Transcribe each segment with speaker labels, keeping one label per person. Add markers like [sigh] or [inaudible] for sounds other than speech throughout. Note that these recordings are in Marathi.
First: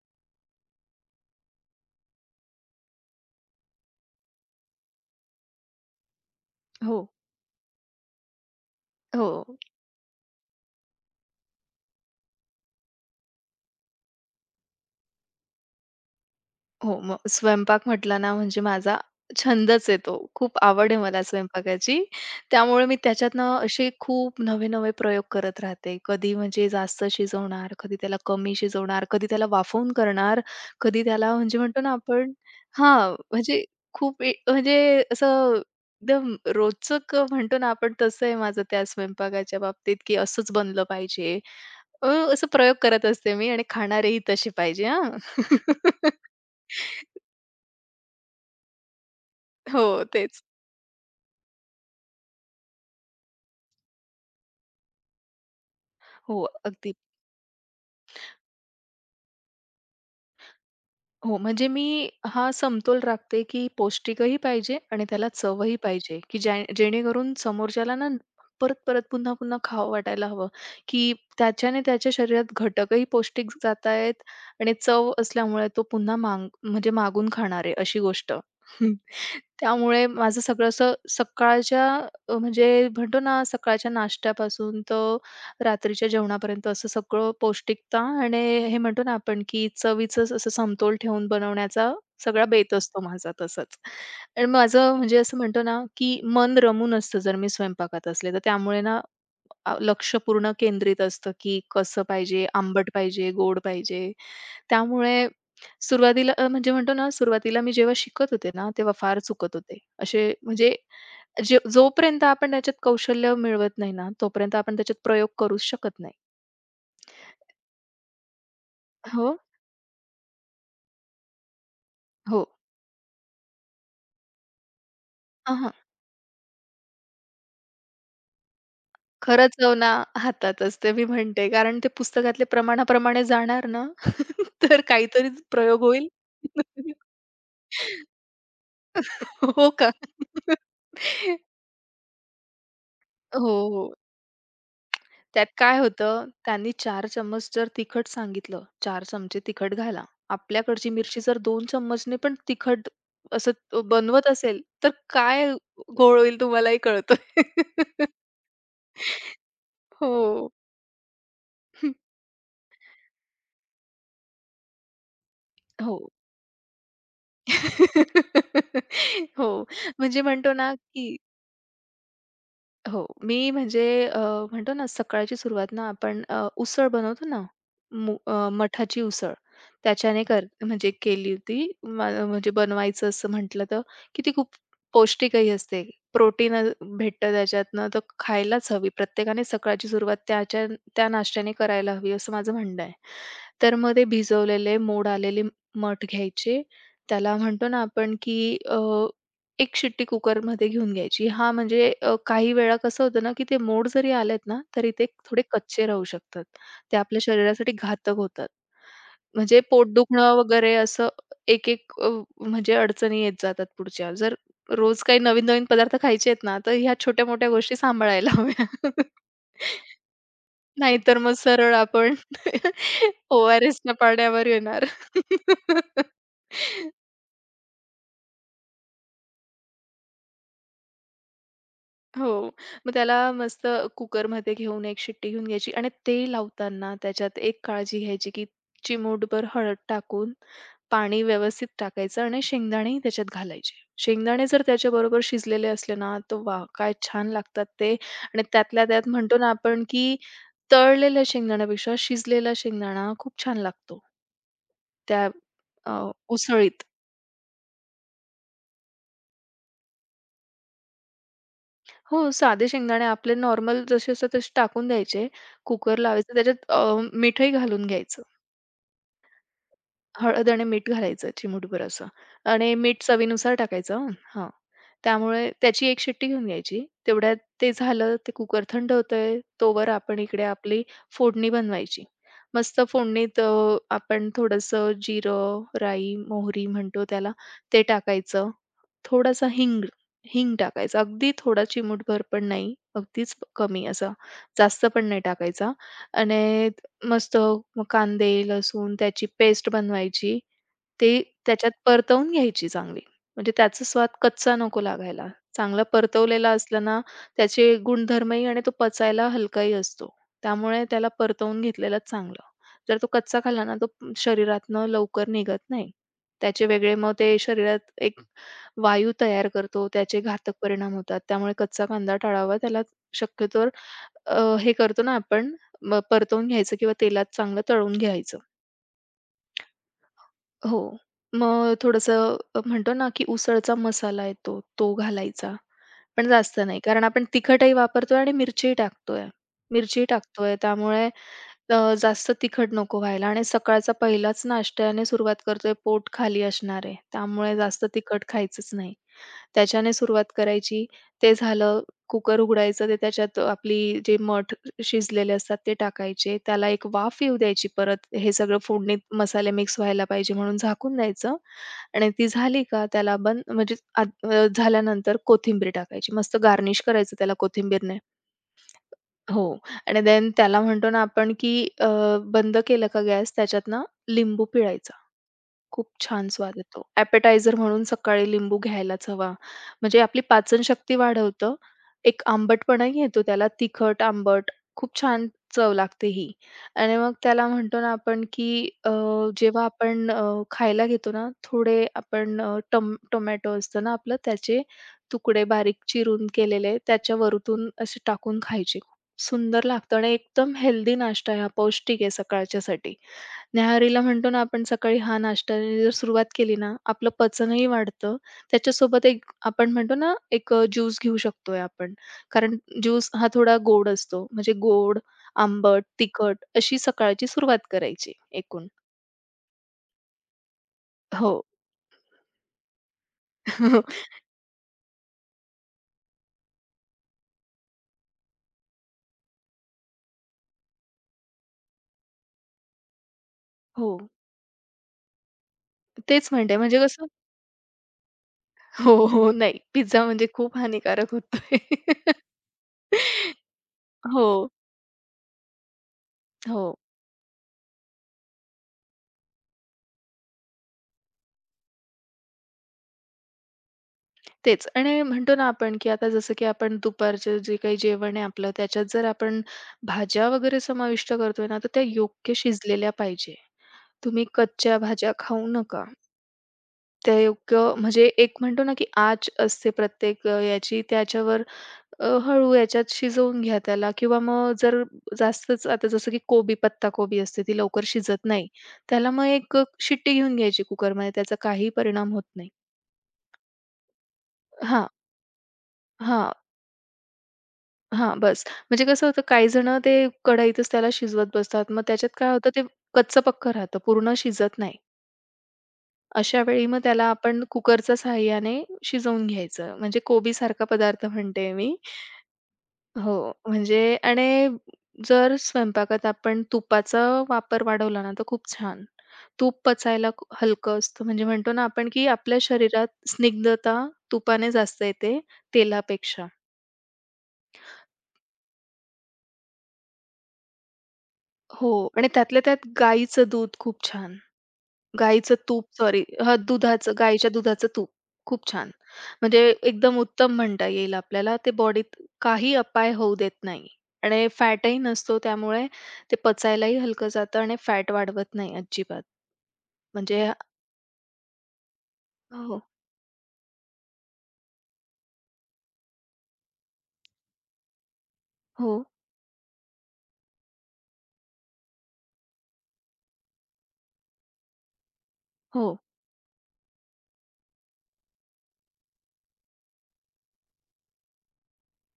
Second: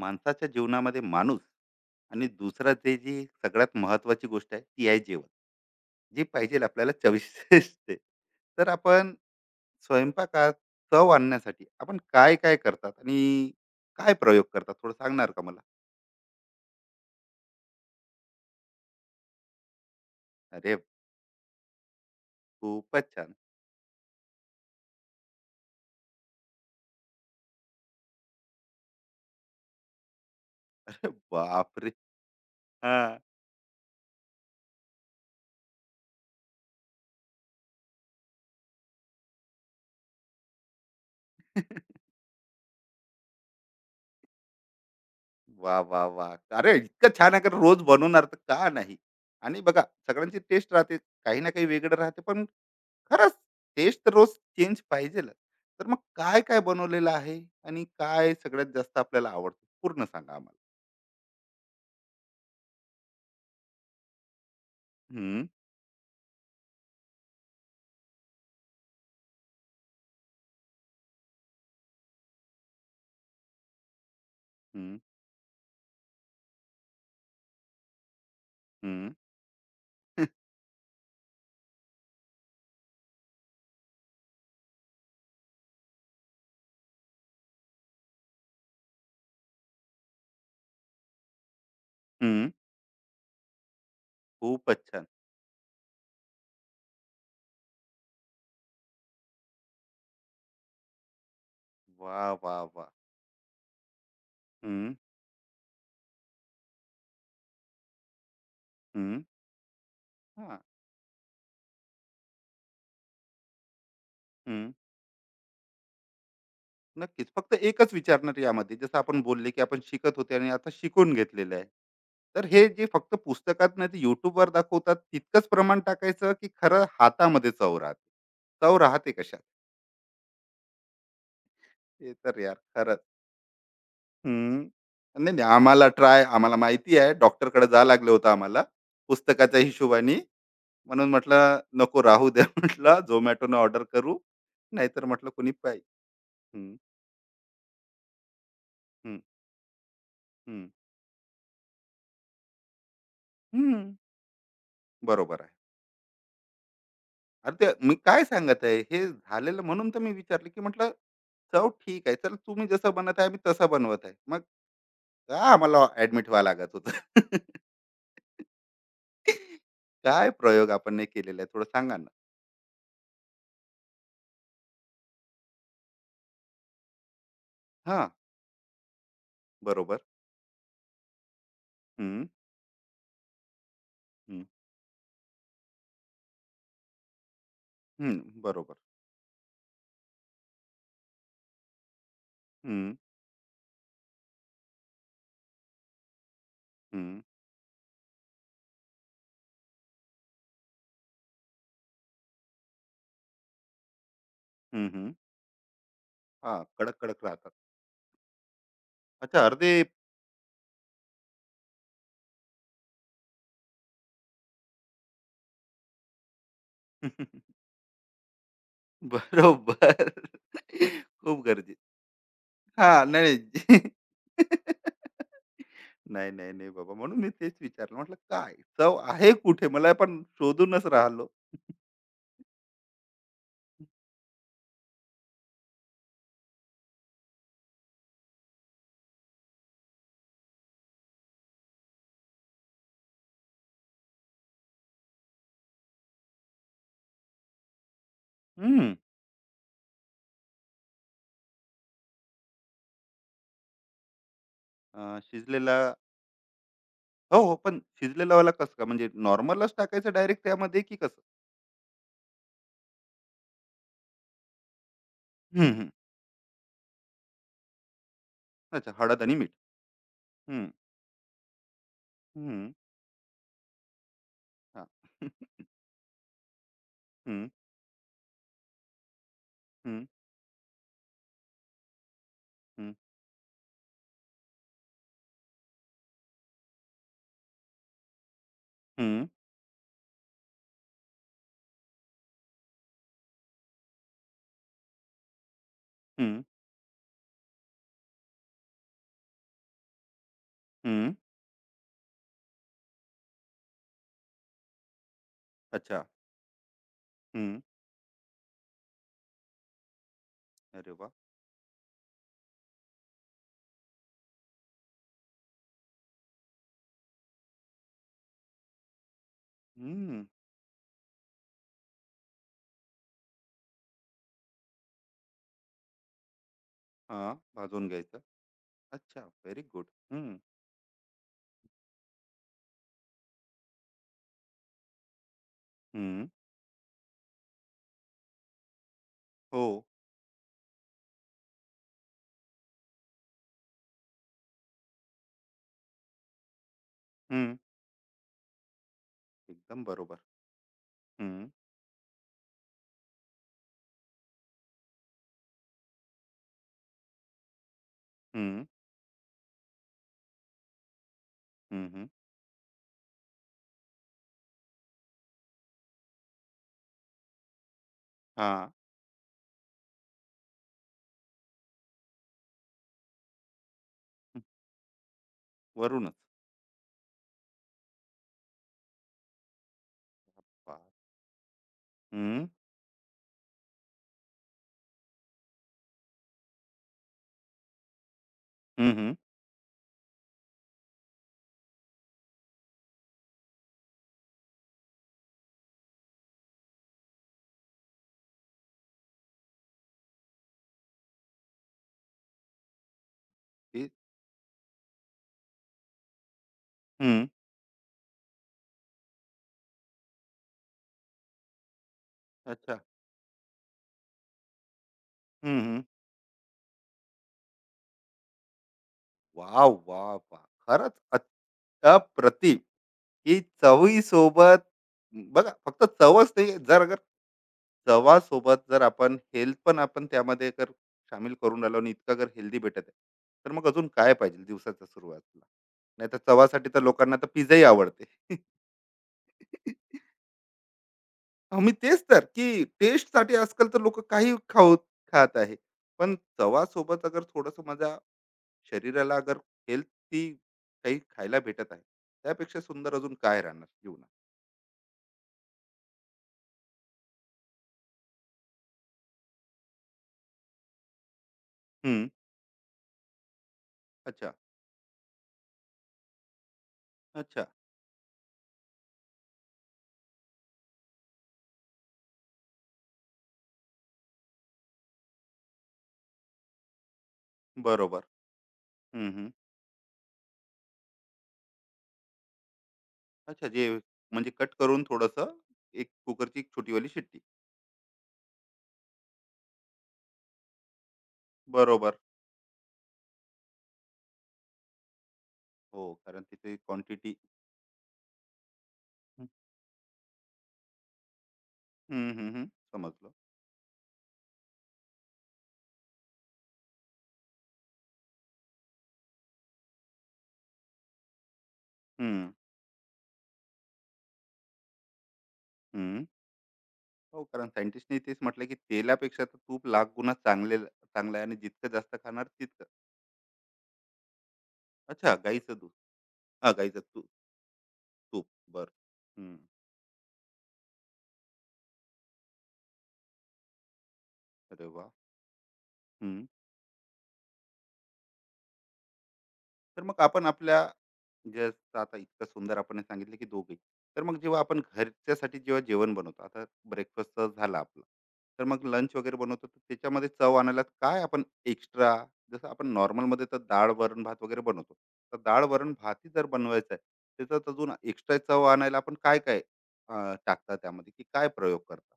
Speaker 1: माणसाच्या जीवनामध्ये माणूस आणि दुसरा ते जी सगळ्यात महत्वाची गोष्ट आहे ती आहे जेवण जी पाहिजे आपल्याला
Speaker 2: हो,
Speaker 1: चविष्ट असते. तर आपण
Speaker 2: हो.
Speaker 1: स्वयंपाकात चव आणण्यासाठी आपण काय काय करतात आणि काय प्रयोग करतात थोडं सांगणार का मला.
Speaker 2: हो, मग स्वयंपाक म्हटला ना, म्हणजे माझा छंदच आहे तो. खूप
Speaker 1: अरे
Speaker 2: आवड आहे मला स्वयंपाकाची. त्यामुळे मी
Speaker 1: खूपच छान.
Speaker 2: त्याच्यातनं असे खूप नवे-नवे प्रयोग करत राहते. कधी म्हणजे जास्त शिजवणार, कधी त्याला कमी शिजवणार, कधी त्याला वाफवून करणार, कधी
Speaker 1: अरे
Speaker 2: त्याला म्हणजे म्हणतो
Speaker 1: बापरे.
Speaker 2: ना आपण
Speaker 1: हा.
Speaker 2: हां, म्हणजे खूप ए म्हणजे असं एकदम रोचक म्हणतो ना आपण, तसं आहे माझं त्या स्वयंपाकाच्या बाबतीत, की असंच बनलं पाहिजे. अ, असं प्रयोग करत असते मी आणि खाणारेही तसे पाहिजे हां.
Speaker 1: वा वा वा.
Speaker 2: [laughs]
Speaker 1: अरे इतकं छान आहे का रोज बनवणार तर का नाही. आणि बघा
Speaker 2: हो,
Speaker 1: सगळ्यांची
Speaker 2: तेच.
Speaker 1: टेस्ट राहते, काही ना काही वेगळं राहते पण खरंच टेस्ट रोज चेंज पाहिजेलच. तर मग काय
Speaker 2: हो,
Speaker 1: काय
Speaker 2: अगदी.
Speaker 1: बनवलेलं आहे आणि काय सगळ्यात जास्त आपल्याला आवडतं पूर्ण सांगा आम्हाला.
Speaker 2: हो, म्हणजे मी हा समतोल राखते, की पौष्टिकही पाहिजे आणि त्याला
Speaker 1: हं.
Speaker 2: चवही पाहिजे, की ज्या जेणेकरून समोरच्याला ना परत-परत, पुन्हा-पुन्हा खावं वाटायला हवं, की त्याच्याने त्याच्या शरीरात घटकही पौष्टिक जात आहेत आणि
Speaker 1: हं.
Speaker 2: चव असल्यामुळे तो पुन्हा मांग म्हणजे मागून खाणार आहे अशी गोष्ट. हम्म.
Speaker 1: हं.
Speaker 2: त्यामुळे माझं
Speaker 1: [laughs]
Speaker 2: सगळं असं सकाळच्या अ, म्हणजे म्हणतो ना सकाळच्या नाश्त्यापासून तर रात्रीच्या जेवणापर्यंत असं सगळं पौष्टिकता आणि हे म्हणतो ना आपण की चवीचंच असं समतोल ठेवून बनवण्याचा सगळा
Speaker 1: हं.
Speaker 2: बेत असतो माझा तसंच. आणि
Speaker 1: खूपच
Speaker 2: माझं
Speaker 1: छान.
Speaker 2: म्हणजे असं म्हणतो ना की मन रमून असतं जर मी स्वयंपाकात असले तर त्यामुळे ना लक्ष पूर्ण केंद्रित असतं की कसं
Speaker 1: वाह!
Speaker 2: पाहिजे,
Speaker 1: वाह! वाह!
Speaker 2: आंबट पाहिजे, गोड पाहिजे.
Speaker 1: हं,
Speaker 2: त्यामुळे सुरुवातीला अ, म्हणजे म्हणतो ना सुरुवातीला मी जेव्हा शिकत होते ना, तेव्हा फार
Speaker 1: हं.
Speaker 2: चुकत होते. असे
Speaker 1: हां,
Speaker 2: म्हणजे जे जोपर्यंत आपण त्याच्यात कौशल्य मिळवत नाही ना, तोपर्यंत
Speaker 1: हं.
Speaker 2: आपण त्याच्यात प्रयोग करूच शकत नाही.
Speaker 1: नक्कीच. फक्त एकच विचारणार यामध्ये जसं आपण
Speaker 2: हो,
Speaker 1: बोलले, की आपण शिकत होते आणि आता शिकून घेतलेलं आहे.
Speaker 2: हो.
Speaker 1: तर हे जे फक्त पुस्तकात नाही तर YouTubeवर दाखवतात तितकंच
Speaker 2: हां, हां.
Speaker 1: प्रमाण टाकायचं, की खरं हातामध्ये चव राहते? चव राहते कशात?
Speaker 2: खरं ना हातात असते मी म्हणते. कारण ते
Speaker 1: ते तर
Speaker 2: पुस्तकातले
Speaker 1: यार खरंच.
Speaker 2: प्रमाणाप्रमाणे जाणार ना,
Speaker 1: हं.
Speaker 2: [laughs] तर
Speaker 1: नाही,
Speaker 2: काहीतरीच
Speaker 1: नाही.
Speaker 2: प्रयोग
Speaker 1: आम्हाला
Speaker 2: होईल.
Speaker 1: ट्राय आम्हाला माहिती
Speaker 2: [laughs]
Speaker 1: आहे डॉक्टरकडे जावं लागलं होतं आम्हाला, पुस्तकाच्या
Speaker 2: हो का?
Speaker 1: हिशोबाने. म्हणून
Speaker 2: [laughs]
Speaker 1: म्हटलं नको राहू द्या, [laughs] म्हटलं
Speaker 2: हो,
Speaker 1: Zomatoने ऑर्डर
Speaker 2: हो.
Speaker 1: करू. नाहीतर म्हटलं
Speaker 2: त्यात
Speaker 1: कोणी
Speaker 2: काय
Speaker 1: पाही.
Speaker 2: होतं, त्यांनी
Speaker 1: हं.
Speaker 2: 4 चम्मच जर तिखट सांगितलं, 4
Speaker 1: हं.
Speaker 2: चमचे तिखट घाला.
Speaker 1: हं.
Speaker 2: आपल्याकडची मिरची जर 2 चम्मचने पण तिखट असं तो
Speaker 1: हं.
Speaker 2: बनवत असेल, तर
Speaker 1: बरोबर आहे.
Speaker 2: काय घोळ होईल तुम्हालाही कळतंय.
Speaker 1: अरे, ते मी
Speaker 2: [laughs]
Speaker 1: काय सांगत आहे, हे झालेलं म्हणून तर मी विचारलं,
Speaker 2: हो.
Speaker 1: की म्हटलं चव ठीक
Speaker 2: [laughs]
Speaker 1: आहे. चल तुम्ही जसं बनत आहे, मी तसं बनवत आहे. मग का आम्हाला
Speaker 2: हो.
Speaker 1: ॲडमिट व्हावं लागत होतं? [laughs]
Speaker 2: [laughs] हो. म्हणजे
Speaker 1: काय
Speaker 2: म्हणतो
Speaker 1: प्रयोग
Speaker 2: ना,
Speaker 1: आपण नाही
Speaker 2: की
Speaker 1: केलेला आहे, थोडं सांगा ना?
Speaker 2: हो. मी म्हणजे अ, म्हणतो ना सकाळची सुरुवात ना आपण उसळ बनवतो ना,
Speaker 1: हां,
Speaker 2: मठाची उसळ
Speaker 1: बरोबर.
Speaker 2: त्याच्याने कर म्हणजे केली होती. मला
Speaker 1: हं,
Speaker 2: म्हणजे बनवायचं असं म्हटलं तर की ती खूप पौष्टिकही असते. प्रोटीन भेटतं त्याच्यातनं तर
Speaker 1: हं,
Speaker 2: खायलाच
Speaker 1: बरोबर.
Speaker 2: हवी. प्रत्येकाने सकाळची सुरुवात त्याच्या त्या नाश्त्याने करायला हवी असं माझं म्हणणं आहे.
Speaker 1: हं.
Speaker 2: तर मग ते भिजवलेले मोड आलेले मठ घ्यायचे.
Speaker 1: हं.
Speaker 2: त्याला म्हणतो ना आपण की एक शिट्टी कुकरमध्ये घेऊन घ्यायची. हां, म्हणजे काही वेळा कसं होतं ना, की ते मोड जरी आलेत ना,
Speaker 1: हं.
Speaker 2: तरी ते
Speaker 1: हं.
Speaker 2: थोडे कच्चे राहू शकतात.
Speaker 1: हां,
Speaker 2: ते आपल्या
Speaker 1: कडक-कडक राहतात.
Speaker 2: शरीरासाठी घातक होतात.
Speaker 1: अच्छा
Speaker 2: म्हणजे
Speaker 1: अर्धे.
Speaker 2: पोट दुखणं वगैरे असं एक-एक अ, म्हणजे अडचणी येत जातात पुढच्या. जर रोज काही नवीन-नवीन पदार्थ खायचे आहेत ना, तर ह्या छोट्या-मोठ्या
Speaker 1: [laughs]
Speaker 2: गोष्टी सांभाळायला हव्या. [laughs]
Speaker 1: बरोबर.
Speaker 2: नाहीतर मग
Speaker 1: खूप गरजे.
Speaker 2: सरळ आपण [laughs]
Speaker 1: हां, नाही.
Speaker 2: ओआरएसच्या पाण्यावर येणार. [laughs]
Speaker 1: नाही, नाही, नाही नाही बाबा. म्हणून मी तेच विचारलं. म्हटलं काय चव आहे कुठे? मला पण शोधूनच राहिलो.
Speaker 2: हो. मग त्याला मस्त कुकरमध्ये घेऊन एक शिट्टी घेऊन घ्यायची आणि ते लावताना त्याच्यात एक काळजी घ्यायची, की चिमूटभर हळद टाकून पाणी व्यवस्थित टाकायचं आणि शेंगदाणेही त्याच्यात घालायचे. शेंगदाणे जर त्याच्याबरोबर शिजलेले असले ना, तर वा, काय छान लागतात ते आणि त्यातल्या
Speaker 1: हं.
Speaker 2: त्यात म्हणतो ना आपण, की तळलेल्या शेंगदाण्यापेक्षा शिजलेला शेंगदाणा खूप छान लागतो.
Speaker 1: अ,
Speaker 2: त्या
Speaker 1: शिजलेला.
Speaker 2: अ, उसळीत.
Speaker 1: हो, हो. पण शिजलेलावाला कसं काय? म्हणजे नॉर्मलच टाकायचं डायरेक्ट त्यामध्ये की कसं?
Speaker 2: हो, साधे शेंगदाणे आपले नॉर्मल जसे असतात तसे टाकून द्यायचे.
Speaker 1: हं, हं.
Speaker 2: कुकर लावायचं त्याच्यात मीठही घालून घ्यायचं.
Speaker 1: अच्छा हळद आणि मीठ.
Speaker 2: हळद आणि
Speaker 1: हं.
Speaker 2: मीठ घालायचं चिमूटभर असं
Speaker 1: हं.
Speaker 2: आणि मीठ चवीनुसार टाकायचं हं. हां.
Speaker 1: हां.
Speaker 2: त्यामुळे त्याची एक शिट्टी घेऊन घ्यायची. तेवढ्यात
Speaker 1: हं.
Speaker 2: ते झालं, ते कुकर थंड होतंय, तोवर
Speaker 1: हं.
Speaker 2: आपण इकडे आपली फोडणी बनवायची. मस्त
Speaker 1: हं.
Speaker 2: फोडणीत आपण थोडंसं जिरं, राई, मोहरी म्हणतो त्याला, ते टाकायचं.
Speaker 1: हं.
Speaker 2: थोडासा हिंग हिंग टाकायचा. अगदी थोडा चिमूटभर पण नाही, अगदीच कमी असा. जास्त पण नाही टाकायचा
Speaker 1: हं.
Speaker 2: आणि मस्त मग कांदे, लसूण त्याची पेस्ट बनवायची.
Speaker 1: हं.
Speaker 2: ती
Speaker 1: [laughs]
Speaker 2: त्याच्यात परतवून घ्यायची चांगली. म्हणजे त्याचा स्वाद कच्चा नको लागायला. चांगला
Speaker 1: अच्छा.
Speaker 2: परतवलेला असला ना,
Speaker 1: हं.
Speaker 2: त्याचे गुणधर्मही आणि तो पचायला हलकाही असतो. त्यामुळे
Speaker 1: अरे
Speaker 2: त्याला
Speaker 1: वाह!
Speaker 2: परतवून घेतलेलाच चांगलं. जर तो कच्चा खाल्ला ना, तो शरीरातनं लवकर निघत नाही. त्याचे वेगळे मग ते शरीरात एक वायू तयार करतो. त्याचे
Speaker 1: हं.
Speaker 2: घातक परिणाम होतात. त्यामुळे कच्चा कांदा टाळावा. त्याला शक्यतोवर अ, हे करतो ना आपण मग परतवून घ्यायचं किंवा तेलात
Speaker 1: हां,
Speaker 2: चांगलं
Speaker 1: भाजून
Speaker 2: तळून
Speaker 1: घ्यायचं.
Speaker 2: घ्यायचं.
Speaker 1: अच्छा, व्हेरी गुड. हं,
Speaker 2: हो. मग थोडंसं म्हणतो ना, की उसळचा मसाला येतो, तो घालायचा.
Speaker 1: हं.
Speaker 2: पण जास्त नाही, कारण आपण तिखटही वापरतोय आणि मिरचीही टाकतोय.
Speaker 1: हो.
Speaker 2: मिरचीही टाकतोय, त्यामुळे जास्त तिखट नको व्हायला आणि सकाळचा पहिलाच नाश्त्याने सुरुवात करतोय, पोट खाली असणार आहे. त्यामुळे
Speaker 1: हं.
Speaker 2: जास्त तिखट खायचंच नाही.
Speaker 1: एकदम
Speaker 2: त्याच्याने
Speaker 1: बरोबर.
Speaker 2: सुरुवात करायची. ते
Speaker 1: हं.
Speaker 2: झालं, कुकर उघडायचं, ते त्याच्यात आपली जे मठ शिजलेले असतात ते टाकायचे. त्याला एक वाफ येऊ द्यायची परत. हे सगळं
Speaker 1: हं.
Speaker 2: फोडणीत मसाले मिक्स व्हायला पाहिजे म्हणून झाकून द्यायचं
Speaker 1: हं. हं.
Speaker 2: आणि ती झाली का त्याला बंद म्हणजे आत झाल्यानंतर कोथिंबीर टाकायची. मस्त गार्निश करायचं त्याला कोथिंबीरने.
Speaker 1: हां.
Speaker 2: हो आणि देन त्याला म्हणतो ना आपण की अ, बंद केलं का गॅस त्याच्यात ना
Speaker 1: हं.
Speaker 2: लिंबू पिळायचं. खूप
Speaker 1: वरूनच.
Speaker 2: छान स्वाद येतो. ॲपेटायझर म्हणून सकाळी लिंबू घ्यायलाच हवा. म्हणजे आपली पाचनशक्ती वाढवतं. एक
Speaker 1: हं.
Speaker 2: आंबटपणाही येतो त्याला तिखट, आंबट खूप छान चव लागते ही. आणि मग त्याला म्हणतो ना आपण, की
Speaker 1: हं. हं.
Speaker 2: जेव्हा आपण खायला घेतो ना, थोडे आपण अ, टम टोमॅटो असतं ना आपलं, त्याचे तुकडे बारीक चिरून केलेले त्याच्या वरतून असे टाकून खायचे. खूप सुंदर लागतं आणि एकदम हेल्दी नाश्ता आहे हा, पौष्टिक आहे सकाळच्यासाठी.
Speaker 1: ते.
Speaker 2: न्याहारीला म्हणतो ना आपण सकाळी हा नाश्त्याने जर सुरुवात केली ना, आपलं
Speaker 1: हं.
Speaker 2: पचनही वाढतं. त्याच्यासोबत एक आपण म्हणतो ना, एक ज्यूस घेऊ शकतोय आपण. कारण
Speaker 1: अच्छा.
Speaker 2: ज्यूस हा थोडा गोड असतो. म्हणजे गोड, आंबट,
Speaker 1: हं.
Speaker 2: तिखट अशी सकाळची सुरुवात करायची एकूण.
Speaker 1: वाह! वाह! वाह! खरंच
Speaker 2: हो.
Speaker 1: अप्रतिम! की
Speaker 2: [laughs]
Speaker 1: चवीसोबत बघा फक्त चवच नाही जर अगर चवासोबत जर आपण हेल्थ पण आपण त्यामध्ये जर शामील करून राहिलो आणि इतकं जर हेल्दी भेटत आहे, तर मग अजून
Speaker 2: हो.
Speaker 1: काय पाहिजे दिवसाच्या सुरुवातीला. नाहीतर
Speaker 2: तेच म्हणते
Speaker 1: चवासाठी
Speaker 2: म्हणजे
Speaker 1: तर
Speaker 2: कसं
Speaker 1: लोकांना तर पिझ्झाही आवडते.
Speaker 2: हो, हो. नाही.
Speaker 1: [laughs]
Speaker 2: पिझ्झा म्हणजे खूप हानिकारक होतोय.
Speaker 1: आम्ही तेच तर, की टेस्टसाठी
Speaker 2: [laughs]
Speaker 1: आजकाल तर लोकं काही
Speaker 2: हो,
Speaker 1: खाऊ खात आहे. पण
Speaker 2: हो.
Speaker 1: चवासोबत अगर थोडंसं माझा शरीराला अगर हेल्थी काही खायला भेटत आहे त्यापेक्षा सुंदर अजून काय राहणार जीवनात.
Speaker 2: तेच आणि म्हणतो ना आपण, की आता जसं की आपण दुपारचं जे काही जेवण आहे आपलं, त्याच्यात जर आपण भाज्या वगैरे समाविष्ट करतोय ना, तर त्या
Speaker 1: हम्म.
Speaker 2: योग्य शिजलेल्या पाहिजे. तुम्ही
Speaker 1: अच्छा.
Speaker 2: कच्च्या भाज्या खाऊ नका. त्या
Speaker 1: अच्छा.
Speaker 2: योग्य म्हणजे एक म्हणतो ना, की आच असते प्रत्येक याची त्याच्यावर हळू याच्यात शिजवून घ्या त्याला किंवा मग जर जास्तच आता जसं की कोबी, पत्ताकोबी असते ती लवकर
Speaker 1: बरोबर.
Speaker 2: शिजत नाही.
Speaker 1: हम्म
Speaker 2: त्याला मग
Speaker 1: हम्म.
Speaker 2: एक शिट्टी घेऊन घ्यायची कुकरमध्ये त्याचा काही परिणाम होत नाही.
Speaker 1: अच्छा जे म्हणजे कट करून
Speaker 2: हां,
Speaker 1: थोडस एक
Speaker 2: हां.
Speaker 1: कुकरची एक छोटीवाली शिट्टी.
Speaker 2: हां, बस. म्हणजे कसं होतं काही जण ते कढईतच त्याला शिजवत बसतात. मग
Speaker 1: बरोबर.
Speaker 2: त्याच्यात काय होतं ते कच्चं-पक्कं राहतं, पूर्ण शिजत नाही.
Speaker 1: हो कारण
Speaker 2: अशा
Speaker 1: तिथे
Speaker 2: वेळी मग त्याला
Speaker 1: क्वांटिटी.
Speaker 2: आपण कुकरच्या सहाय्याने शिजवून घ्यायचं. म्हणजे कोबीसारखा पदार्थ म्हणते मी. हो,
Speaker 1: समजलं.
Speaker 2: म्हणजे आणि जर स्वयंपाकात आपण तुपाचा वापर वाढवला ना, तर खूप छान. तूप पचायला हलकं असतं. म्हणजे म्हणतो ना आपण, की
Speaker 1: हम्म
Speaker 2: आपल्या शरीरात स्निग्धता तुपाने जास्त येते
Speaker 1: हम्म.
Speaker 2: तेलापेक्षा.
Speaker 1: हो कारण सायंटिस्टने तेच म्हटलं की तेलापेक्षा तर तूप लाख गुणा चांगलं आहे आणि
Speaker 2: हो
Speaker 1: जितकं जास्त
Speaker 2: आणि
Speaker 1: खाणार
Speaker 2: त्यातल्या
Speaker 1: तितकं.
Speaker 2: त्यात गाईचं दूध खूप छान.
Speaker 1: अच्छा
Speaker 2: गाईचं
Speaker 1: गाईचं
Speaker 2: तूप
Speaker 1: दूध.
Speaker 2: सॉरी हां,
Speaker 1: हा गाईचं तूप.
Speaker 2: गाईच्या दुधाचं तूप.
Speaker 1: तूप.
Speaker 2: खूप
Speaker 1: बर.
Speaker 2: छान.
Speaker 1: हम्म.
Speaker 2: म्हणजे एकदम उत्तम म्हणता येईल आपल्याला. ते बॉडीत काही अपाय होऊ देत नाही आणि
Speaker 1: अरे
Speaker 2: फॅटही
Speaker 1: वा.
Speaker 2: नसतो त्यामुळे ते पचायलाही हलकं जातं आणि फॅट वाढवत नाही अजिबात.
Speaker 1: तर मग आपण
Speaker 2: म्हणजे
Speaker 1: आपल्या जसं आता इतकं सुंदर
Speaker 2: हो,
Speaker 1: आपण सांगितलं की दोघे, तर मग जेव्हा आपण घरच्यासाठी जेव्हा जेवण बनवतो आता, ब्रेकफास्ट झाला आपला, तर मग
Speaker 2: हो,
Speaker 1: लंच वगैरे बनवतो तर त्याच्यामध्ये चव आणायला काय आपण एक्स्ट्रा, जसं आपण नॉर्मलमध्ये तर डाळ वरण भात वगैरे बनवतो, तर डाळ
Speaker 2: हो.
Speaker 1: वरण भातही जर बनवायचा आहे त्याच्यात अजून एक्स्ट्रा चव आणायला आपण काय काय अं, टाकता त्यामध्ये की काय प्रयोग करता.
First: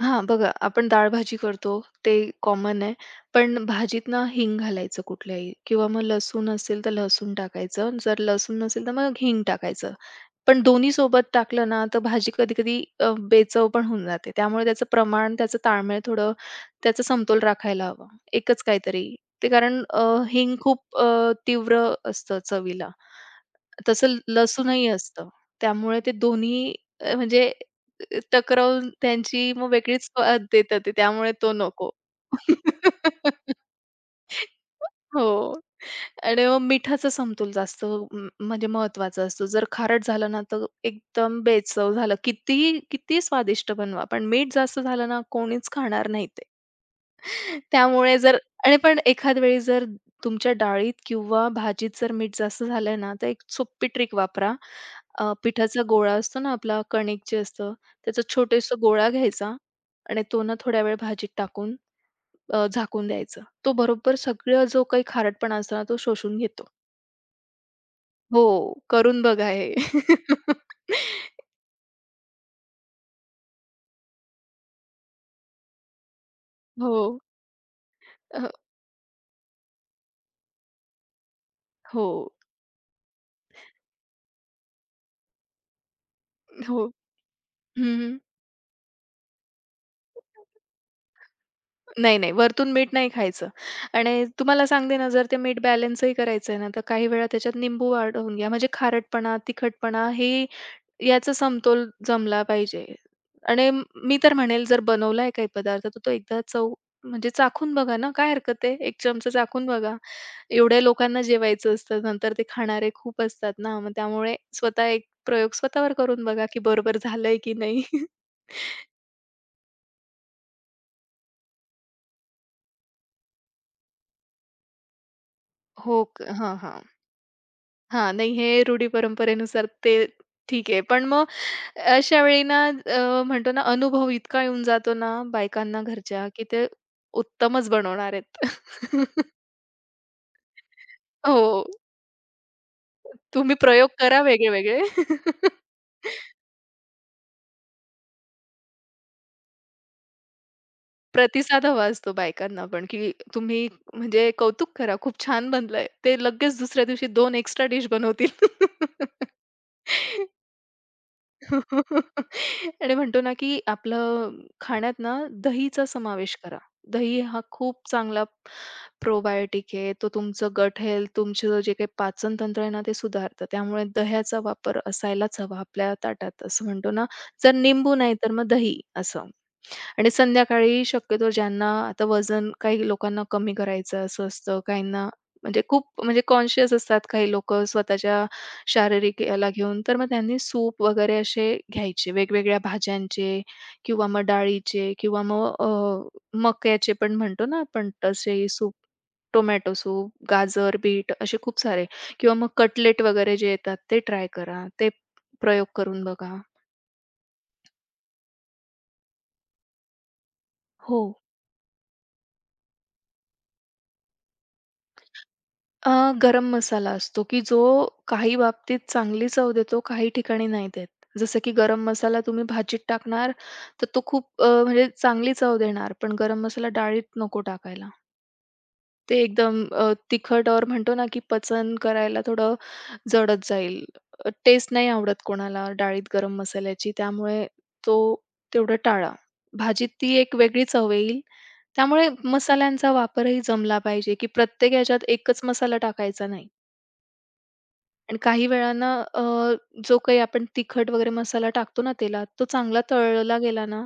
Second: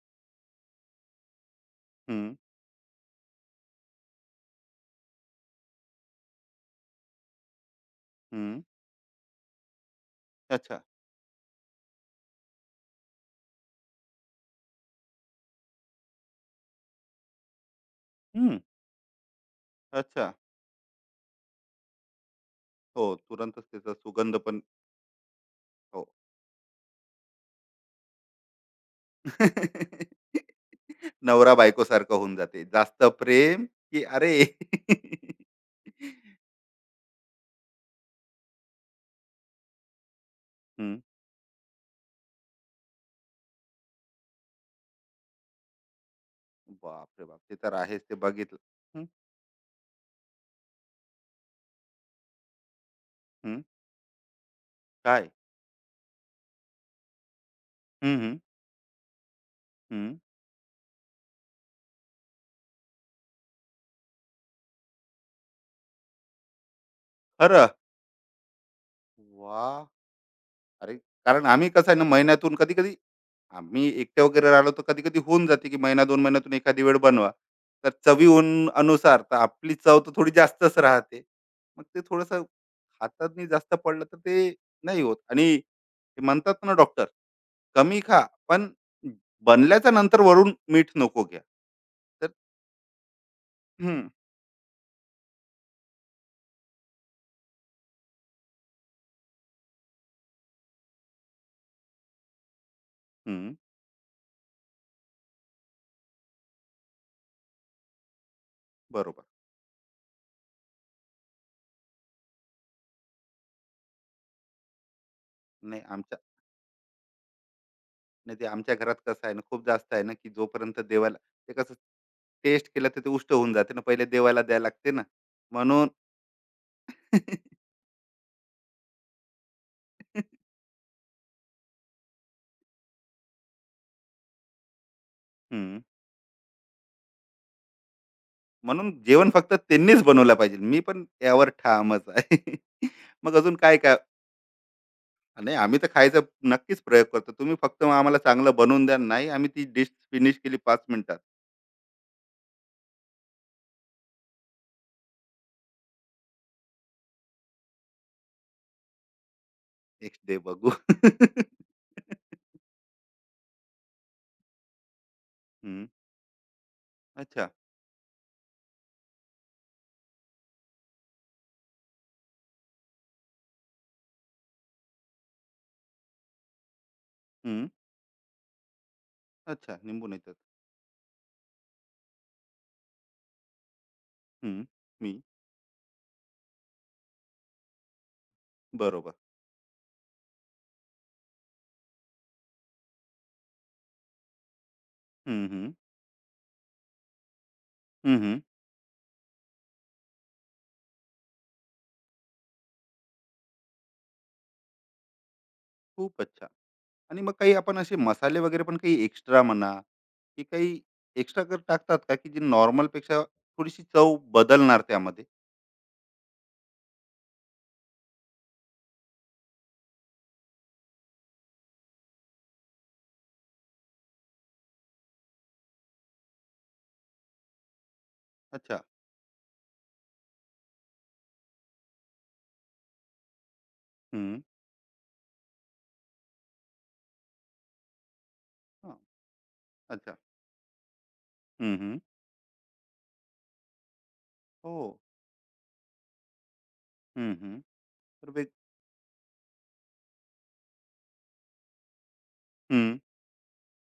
Speaker 2: हां, बघा आपण डाळ-भाजी करतो ते
Speaker 1: हम्म.
Speaker 2: कॉमन आहे. पण भाजीत ना हिंग घालायचं कुठल्याही किंवा मग लसूण असेल तर लसूण टाकायचं. जर लसूण
Speaker 1: हम्म.
Speaker 2: नसेल तर मग हिंग टाकायचं. पण
Speaker 1: अच्छा.
Speaker 2: दोन्ही सोबत टाकलं ना, तर भाजी कधी-कधी बेचव पण होऊन जाते. त्यामुळे त्याचं प्रमाण, त्याचं ताळमेळ थोडं त्याचा समतोल राखायला हवा.
Speaker 1: हम्म.
Speaker 2: एकच काहीतरी. ते कारण अ,
Speaker 1: अच्छा.
Speaker 2: हिंग खूप तीव्र असतं चवीला.
Speaker 1: हो तुरंतच त्याचा
Speaker 2: तसं
Speaker 1: सुगंध पण.
Speaker 2: लसूणही असतं. त्यामुळे
Speaker 1: हो.
Speaker 2: ते दोन्ही अ, म्हणजे टकरावून त्यांची मग वेगळीच
Speaker 1: [laughs]
Speaker 2: स्वाद देतं ते. त्यामुळे तो
Speaker 1: नवरा
Speaker 2: नको.
Speaker 1: बायकोसारखं होऊन जाते. जास्त प्रेम,
Speaker 2: [laughs]
Speaker 1: की अरे. [laughs]
Speaker 2: हो. आणि मग मिठाचा समतोल जास्त म म्हणजे महत्त्वाचा असतो. जर खारट झालं ना, तर
Speaker 1: हं.
Speaker 2: एकदम बेचव झालं. किती स्वादिष्ट बनवा, पण मीठ जास्त झालं ना, कोणीच खाणार नाही ते.
Speaker 1: बापरे बाप! ते तर आहेच ते
Speaker 2: त्यामुळे जर
Speaker 1: बघितलं.
Speaker 2: आणि पण
Speaker 1: हं,
Speaker 2: एखाद वेळी जर तुमच्या डाळीत किंवा भाजीत जर मीठ जास्त झालंय ना, तर एक
Speaker 1: हं.
Speaker 2: सोपी ट्रिक वापरा.
Speaker 1: काय?
Speaker 2: पिठाचा गोळा असतो ना आपला, कणिक जे असतं,
Speaker 1: हं,
Speaker 2: त्याचा
Speaker 1: हं.
Speaker 2: छोटासा गोळा घ्यायचा
Speaker 1: हं.
Speaker 2: आणि तो ना थोड्या वेळ भाजीत टाकून झाकून द्यायचा. तो बरोबर सगळं जो काही खारटपणा असतो ना, तो शोषून घेतो.
Speaker 1: खरं?
Speaker 2: हो, करून बघा हे.
Speaker 1: वाह!
Speaker 2: [laughs]
Speaker 1: अरे, कारण आम्ही कसं आहे ना महिन्यातून कधी कधी आम्ही एकटे वगैरे राहिलो तर कधी कधी होऊन जाते की महिना दोन महिन्यातून एखादी वेळ
Speaker 2: हो.
Speaker 1: बनवा, तर चवी
Speaker 2: अ,
Speaker 1: उन- अनुसार तर आपली चव तर थोडी जास्तच राहते, मग ते
Speaker 2: हो,
Speaker 1: थोडस हातातनी जास्त पडलं तर ते नाही होत, आणि ते म्हणतात ना
Speaker 2: हो.
Speaker 1: डॉक्टर कमी
Speaker 2: हं,
Speaker 1: खा, पण बनल्याच्या नंतर वरून मीठ नको घ्या
Speaker 2: नाही,
Speaker 1: तर.
Speaker 2: नाही. वरतून मीठ नाही खायचं.
Speaker 1: हम्म.
Speaker 2: आणि तुम्हाला सांगते ना, जर ते मीठ बॅलन्सही करायचं आहे ना, तर काही वेळा त्याच्यात निंबू वाढवून घ्या. म्हणजे खारटपणा, तिखटपणा हे याचा समतोल जमला पाहिजे.
Speaker 1: हम्म.
Speaker 2: आणि मी तर म्हणेल जर बनवला आहे काही पदार्थ, तर तो एकदा चव म्हणजे चाखून बघा ना, काय हरकत आहे? एक
Speaker 1: बरोबर.
Speaker 2: चमचा चाखून बघा. एवढ्या लोकांना जेवायचं असतं, नंतर ते खाणारे खूप असतात ना, मग त्यामुळे स्वतः एक प्रयोग
Speaker 1: नाही
Speaker 2: स्वतःवर
Speaker 1: आमच्या,
Speaker 2: करून बघा, की बरोबर झालंय की नाही? [laughs]
Speaker 1: नाही ते आमच्या घरात कसं आहे ना, खूप जास्त आहे ना की जोपर्यंत देवाला ते कसं टेस्ट केलं तर ते उष्ट होऊन जाते ना, पहिले देवाला द्यायला लागते ना म्हणून.
Speaker 2: हो, क हां, हां.
Speaker 1: [laughs]
Speaker 2: हां, नाही हे रूढी-परंपरेनुसार ते ठीक आहे. पण मग अशा वेळी ना म्हणतो ना अनुभव इतका येऊन जातो ना
Speaker 1: हम्म.
Speaker 2: बायकांना घरच्या, की ते उत्तमच बनवणार आहेत.
Speaker 1: म्हणून जेवण
Speaker 2: [laughs]
Speaker 1: फक्त त्यांनीच बनवलं पाहिजे, मी पण
Speaker 2: हो.
Speaker 1: यावर ठामच आहे. [laughs] मग
Speaker 2: तुम्ही
Speaker 1: अजून काय
Speaker 2: प्रयोग
Speaker 1: काय.
Speaker 2: करा वेगळे-वेगळे.
Speaker 1: नाही आम्ही तर खायचा
Speaker 2: [laughs]
Speaker 1: नक्कीच प्रयोग करतो, तुम्ही फक्त मग आम्हाला चांगलं बनवून द्या, नाही आम्ही ती डिश फिनिश केली 5 मिनिटात.
Speaker 2: प्रतिसाद हवा असतो बायकांना पण, की तुम्ही म्हणजे कौतुक करा, खूप छान बनलंय. ते लगेच दुसऱ्या दिवशी 2 एक्स्ट्रा डिश बनवतील.
Speaker 1: नेक्स्ट
Speaker 2: [laughs]
Speaker 1: डे बघू.
Speaker 2: [laughs]
Speaker 1: [laughs]
Speaker 2: आणि म्हणतो ना, की आपलं खाण्यात ना दहीचा
Speaker 1: हम्म,
Speaker 2: समावेश करा. दही हा
Speaker 1: अच्छा.
Speaker 2: खूप चांगला प्रोबायोटिक आहे. तो तुमचं गट हेल्थ, तुमचं जे काही पाचन तंत्र आहे ना, ते सुधारतं. त्यामुळे दह्याचा वापर असायलाच हवा आपल्या ताटात, असं म्हणतो ना. जर
Speaker 1: हम्म,
Speaker 2: निंबू नाही, तर मग दही असं.
Speaker 1: अच्छा निंबू
Speaker 2: आणि
Speaker 1: नाही तर.
Speaker 2: संध्याकाळी शक्यतो ज्यांना आता वजन काही लोकांना कमी करायचं असं असतं,
Speaker 1: हम्म,
Speaker 2: काहींना
Speaker 1: मी.
Speaker 2: म्हणजे खूप म्हणजे कॉन्शियस असतात काही लोकं स्वतःच्या
Speaker 1: बरोबर.
Speaker 2: शारीरिक याला घेऊन. तर मग त्यांनी सूप वगैरे असे घ्यायचे वेगवेगळ्या भाज्यांचे किंवा मग डाळीचे किंवा मग
Speaker 1: हम्म. हम्म.
Speaker 2: मक्याचे पण म्हणतो ना आपण
Speaker 1: हम्म.
Speaker 2: तसे सूप, टोमॅटो सूप, गाजर, बीट असे खूप सारे किंवा मग कटलेट वगैरे जे येतात ते ट्राय करा. ते प्रयोग करून
Speaker 1: खूपच
Speaker 2: बघा.
Speaker 1: छान. आणि मग काही आपण असे मसाले वगैरे पण काही एक्स्ट्रा म्हणा, की काही
Speaker 2: हो.
Speaker 1: एक्स्ट्रा कर टाकतात का, की जी नॉर्मलपेक्षा थोडीशी चव बदलणार त्यामध्ये?
Speaker 2: गरम मसाला असतो, की जो काही बाबतीत चांगली चव देतो, काही ठिकाणी नाही देत. जसं की गरम मसाला तुम्ही भाजीत टाकणार, तर तो खूप अ, म्हणजे चांगली चव देणार, पण गरम मसाला डाळीत नको टाकायला.
Speaker 1: अच्छा.
Speaker 2: ते एकदम तिखट और म्हणतो ना, की पचन करायला थोडं जडच जाईल.
Speaker 1: हं.
Speaker 2: टेस्ट नाही आवडत कोणाला डाळीत गरम मसाल्याची, त्यामुळे तो तेवढं
Speaker 1: हां.
Speaker 2: टाळा. भाजीत ती
Speaker 1: अच्छा.
Speaker 2: एक वेगळी चव येईल.
Speaker 1: हं, हं.
Speaker 2: त्यामुळे मसाल्यांचा वापरही जमला पाहिजे, की प्रत्येक
Speaker 1: हो.
Speaker 2: ह्याच्यात एकच मसाला टाकायचा नाही.
Speaker 1: हं, हं.
Speaker 2: आणि
Speaker 1: तर
Speaker 2: काही
Speaker 1: वेग.
Speaker 2: वेळानं जो काही आपण तिखट वगैरे मसाला टाकतो ना तेलात, तो चांगला
Speaker 1: हं,
Speaker 2: तळला गेला ना,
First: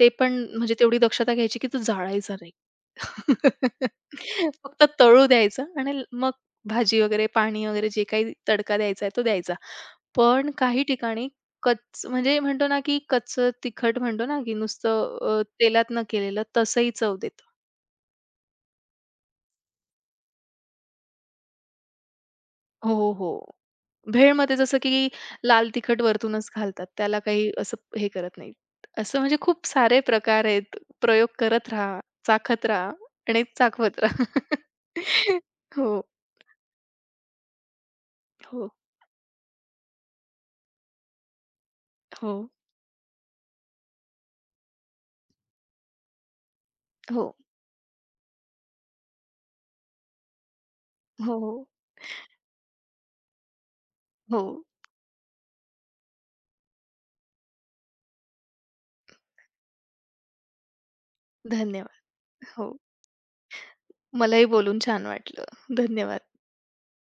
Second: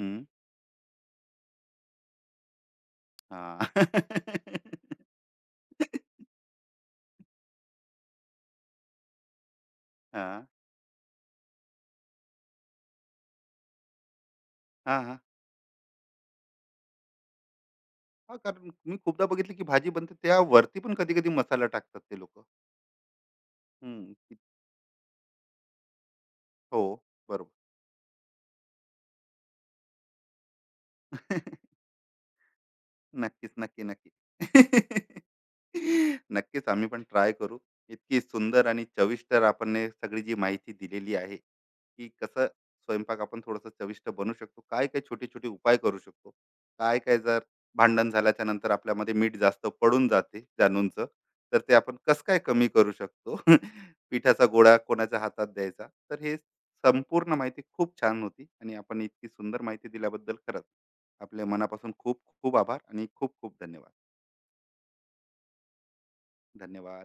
Speaker 2: ते पण म्हणजे तेवढी दक्षता घ्यायची की तो जाळायचा नाही. [laughs]
Speaker 1: हां.
Speaker 2: फक्त तळू द्यायचा आणि
Speaker 1: [laughs]
Speaker 2: मग भाजी वगैरे, पाणी वगैरे जे काही तडका द्यायचा आहे तो द्यायचा.
Speaker 1: हां.
Speaker 2: पण काही ठिकाणी कच्च म्हणजे म्हणतो ना की कच्चं तिखट म्हणतो ना की
Speaker 1: हां,
Speaker 2: नुसतं
Speaker 1: हां.
Speaker 2: तेलात न केलेलं तसंही चव देतं.
Speaker 1: हां, [laughs] कारण मी खूपदा बघितलं, की भाजी बनते त्यावरती पण कधी-कधी मसाला टाकतात ते लोकं.
Speaker 2: हो, हो. हो.
Speaker 1: हं.
Speaker 2: भेळमध्ये जसं की लाल तिखट वरतूनच
Speaker 1: हो.
Speaker 2: घालतात. त्याला काही
Speaker 1: बरोबर.
Speaker 2: असं हे करत नाहीत. असं म्हणजे खूप सारे प्रकार आहेत. प्रयोग करत
Speaker 1: [laughs]
Speaker 2: राहा, चाखत राहा आणि
Speaker 1: नक्कीच, नक्की,
Speaker 2: चाखवत
Speaker 1: नक्की.
Speaker 2: राहा. [laughs] हो,
Speaker 1: [laughs] नक्कीच आम्ही पण ट्राय करू. इतकी सुंदर
Speaker 2: हो,
Speaker 1: आणि चविष्ट आपण हे सगळी जी माहिती दिलेली आहे, की
Speaker 2: हो,
Speaker 1: कसं स्वयंपाक आपण थोडंसं चविष्ट बनवू शकतो. काय-काय छोटे-छोटे उपाय करू शकतो. काय-काय
Speaker 2: हो,
Speaker 1: जर भांडण झाल्याच्या नंतर आपल्यामध्ये मीठ जास्त पडून जाते जाणूनचं,
Speaker 2: हो,
Speaker 1: तर ते आपण कसं काय कमी करू शकतो. [laughs]
Speaker 2: हो,
Speaker 1: पिठाचा गोळा कोणाच्या हातात द्यायचा. तर हे संपूर्ण माहिती खूप छान होती आणि आपण इतकी सुंदर माहिती दिल्याबद्दल खरंच आपल्या मनापासून
Speaker 2: धन्यवाद.
Speaker 1: खूप खूप
Speaker 2: हो,
Speaker 1: आभार आणि खूप खूप धन्यवाद.
Speaker 2: मलाही बोलून छान वाटलं. धन्यवाद.
Speaker 1: धन्यवाद.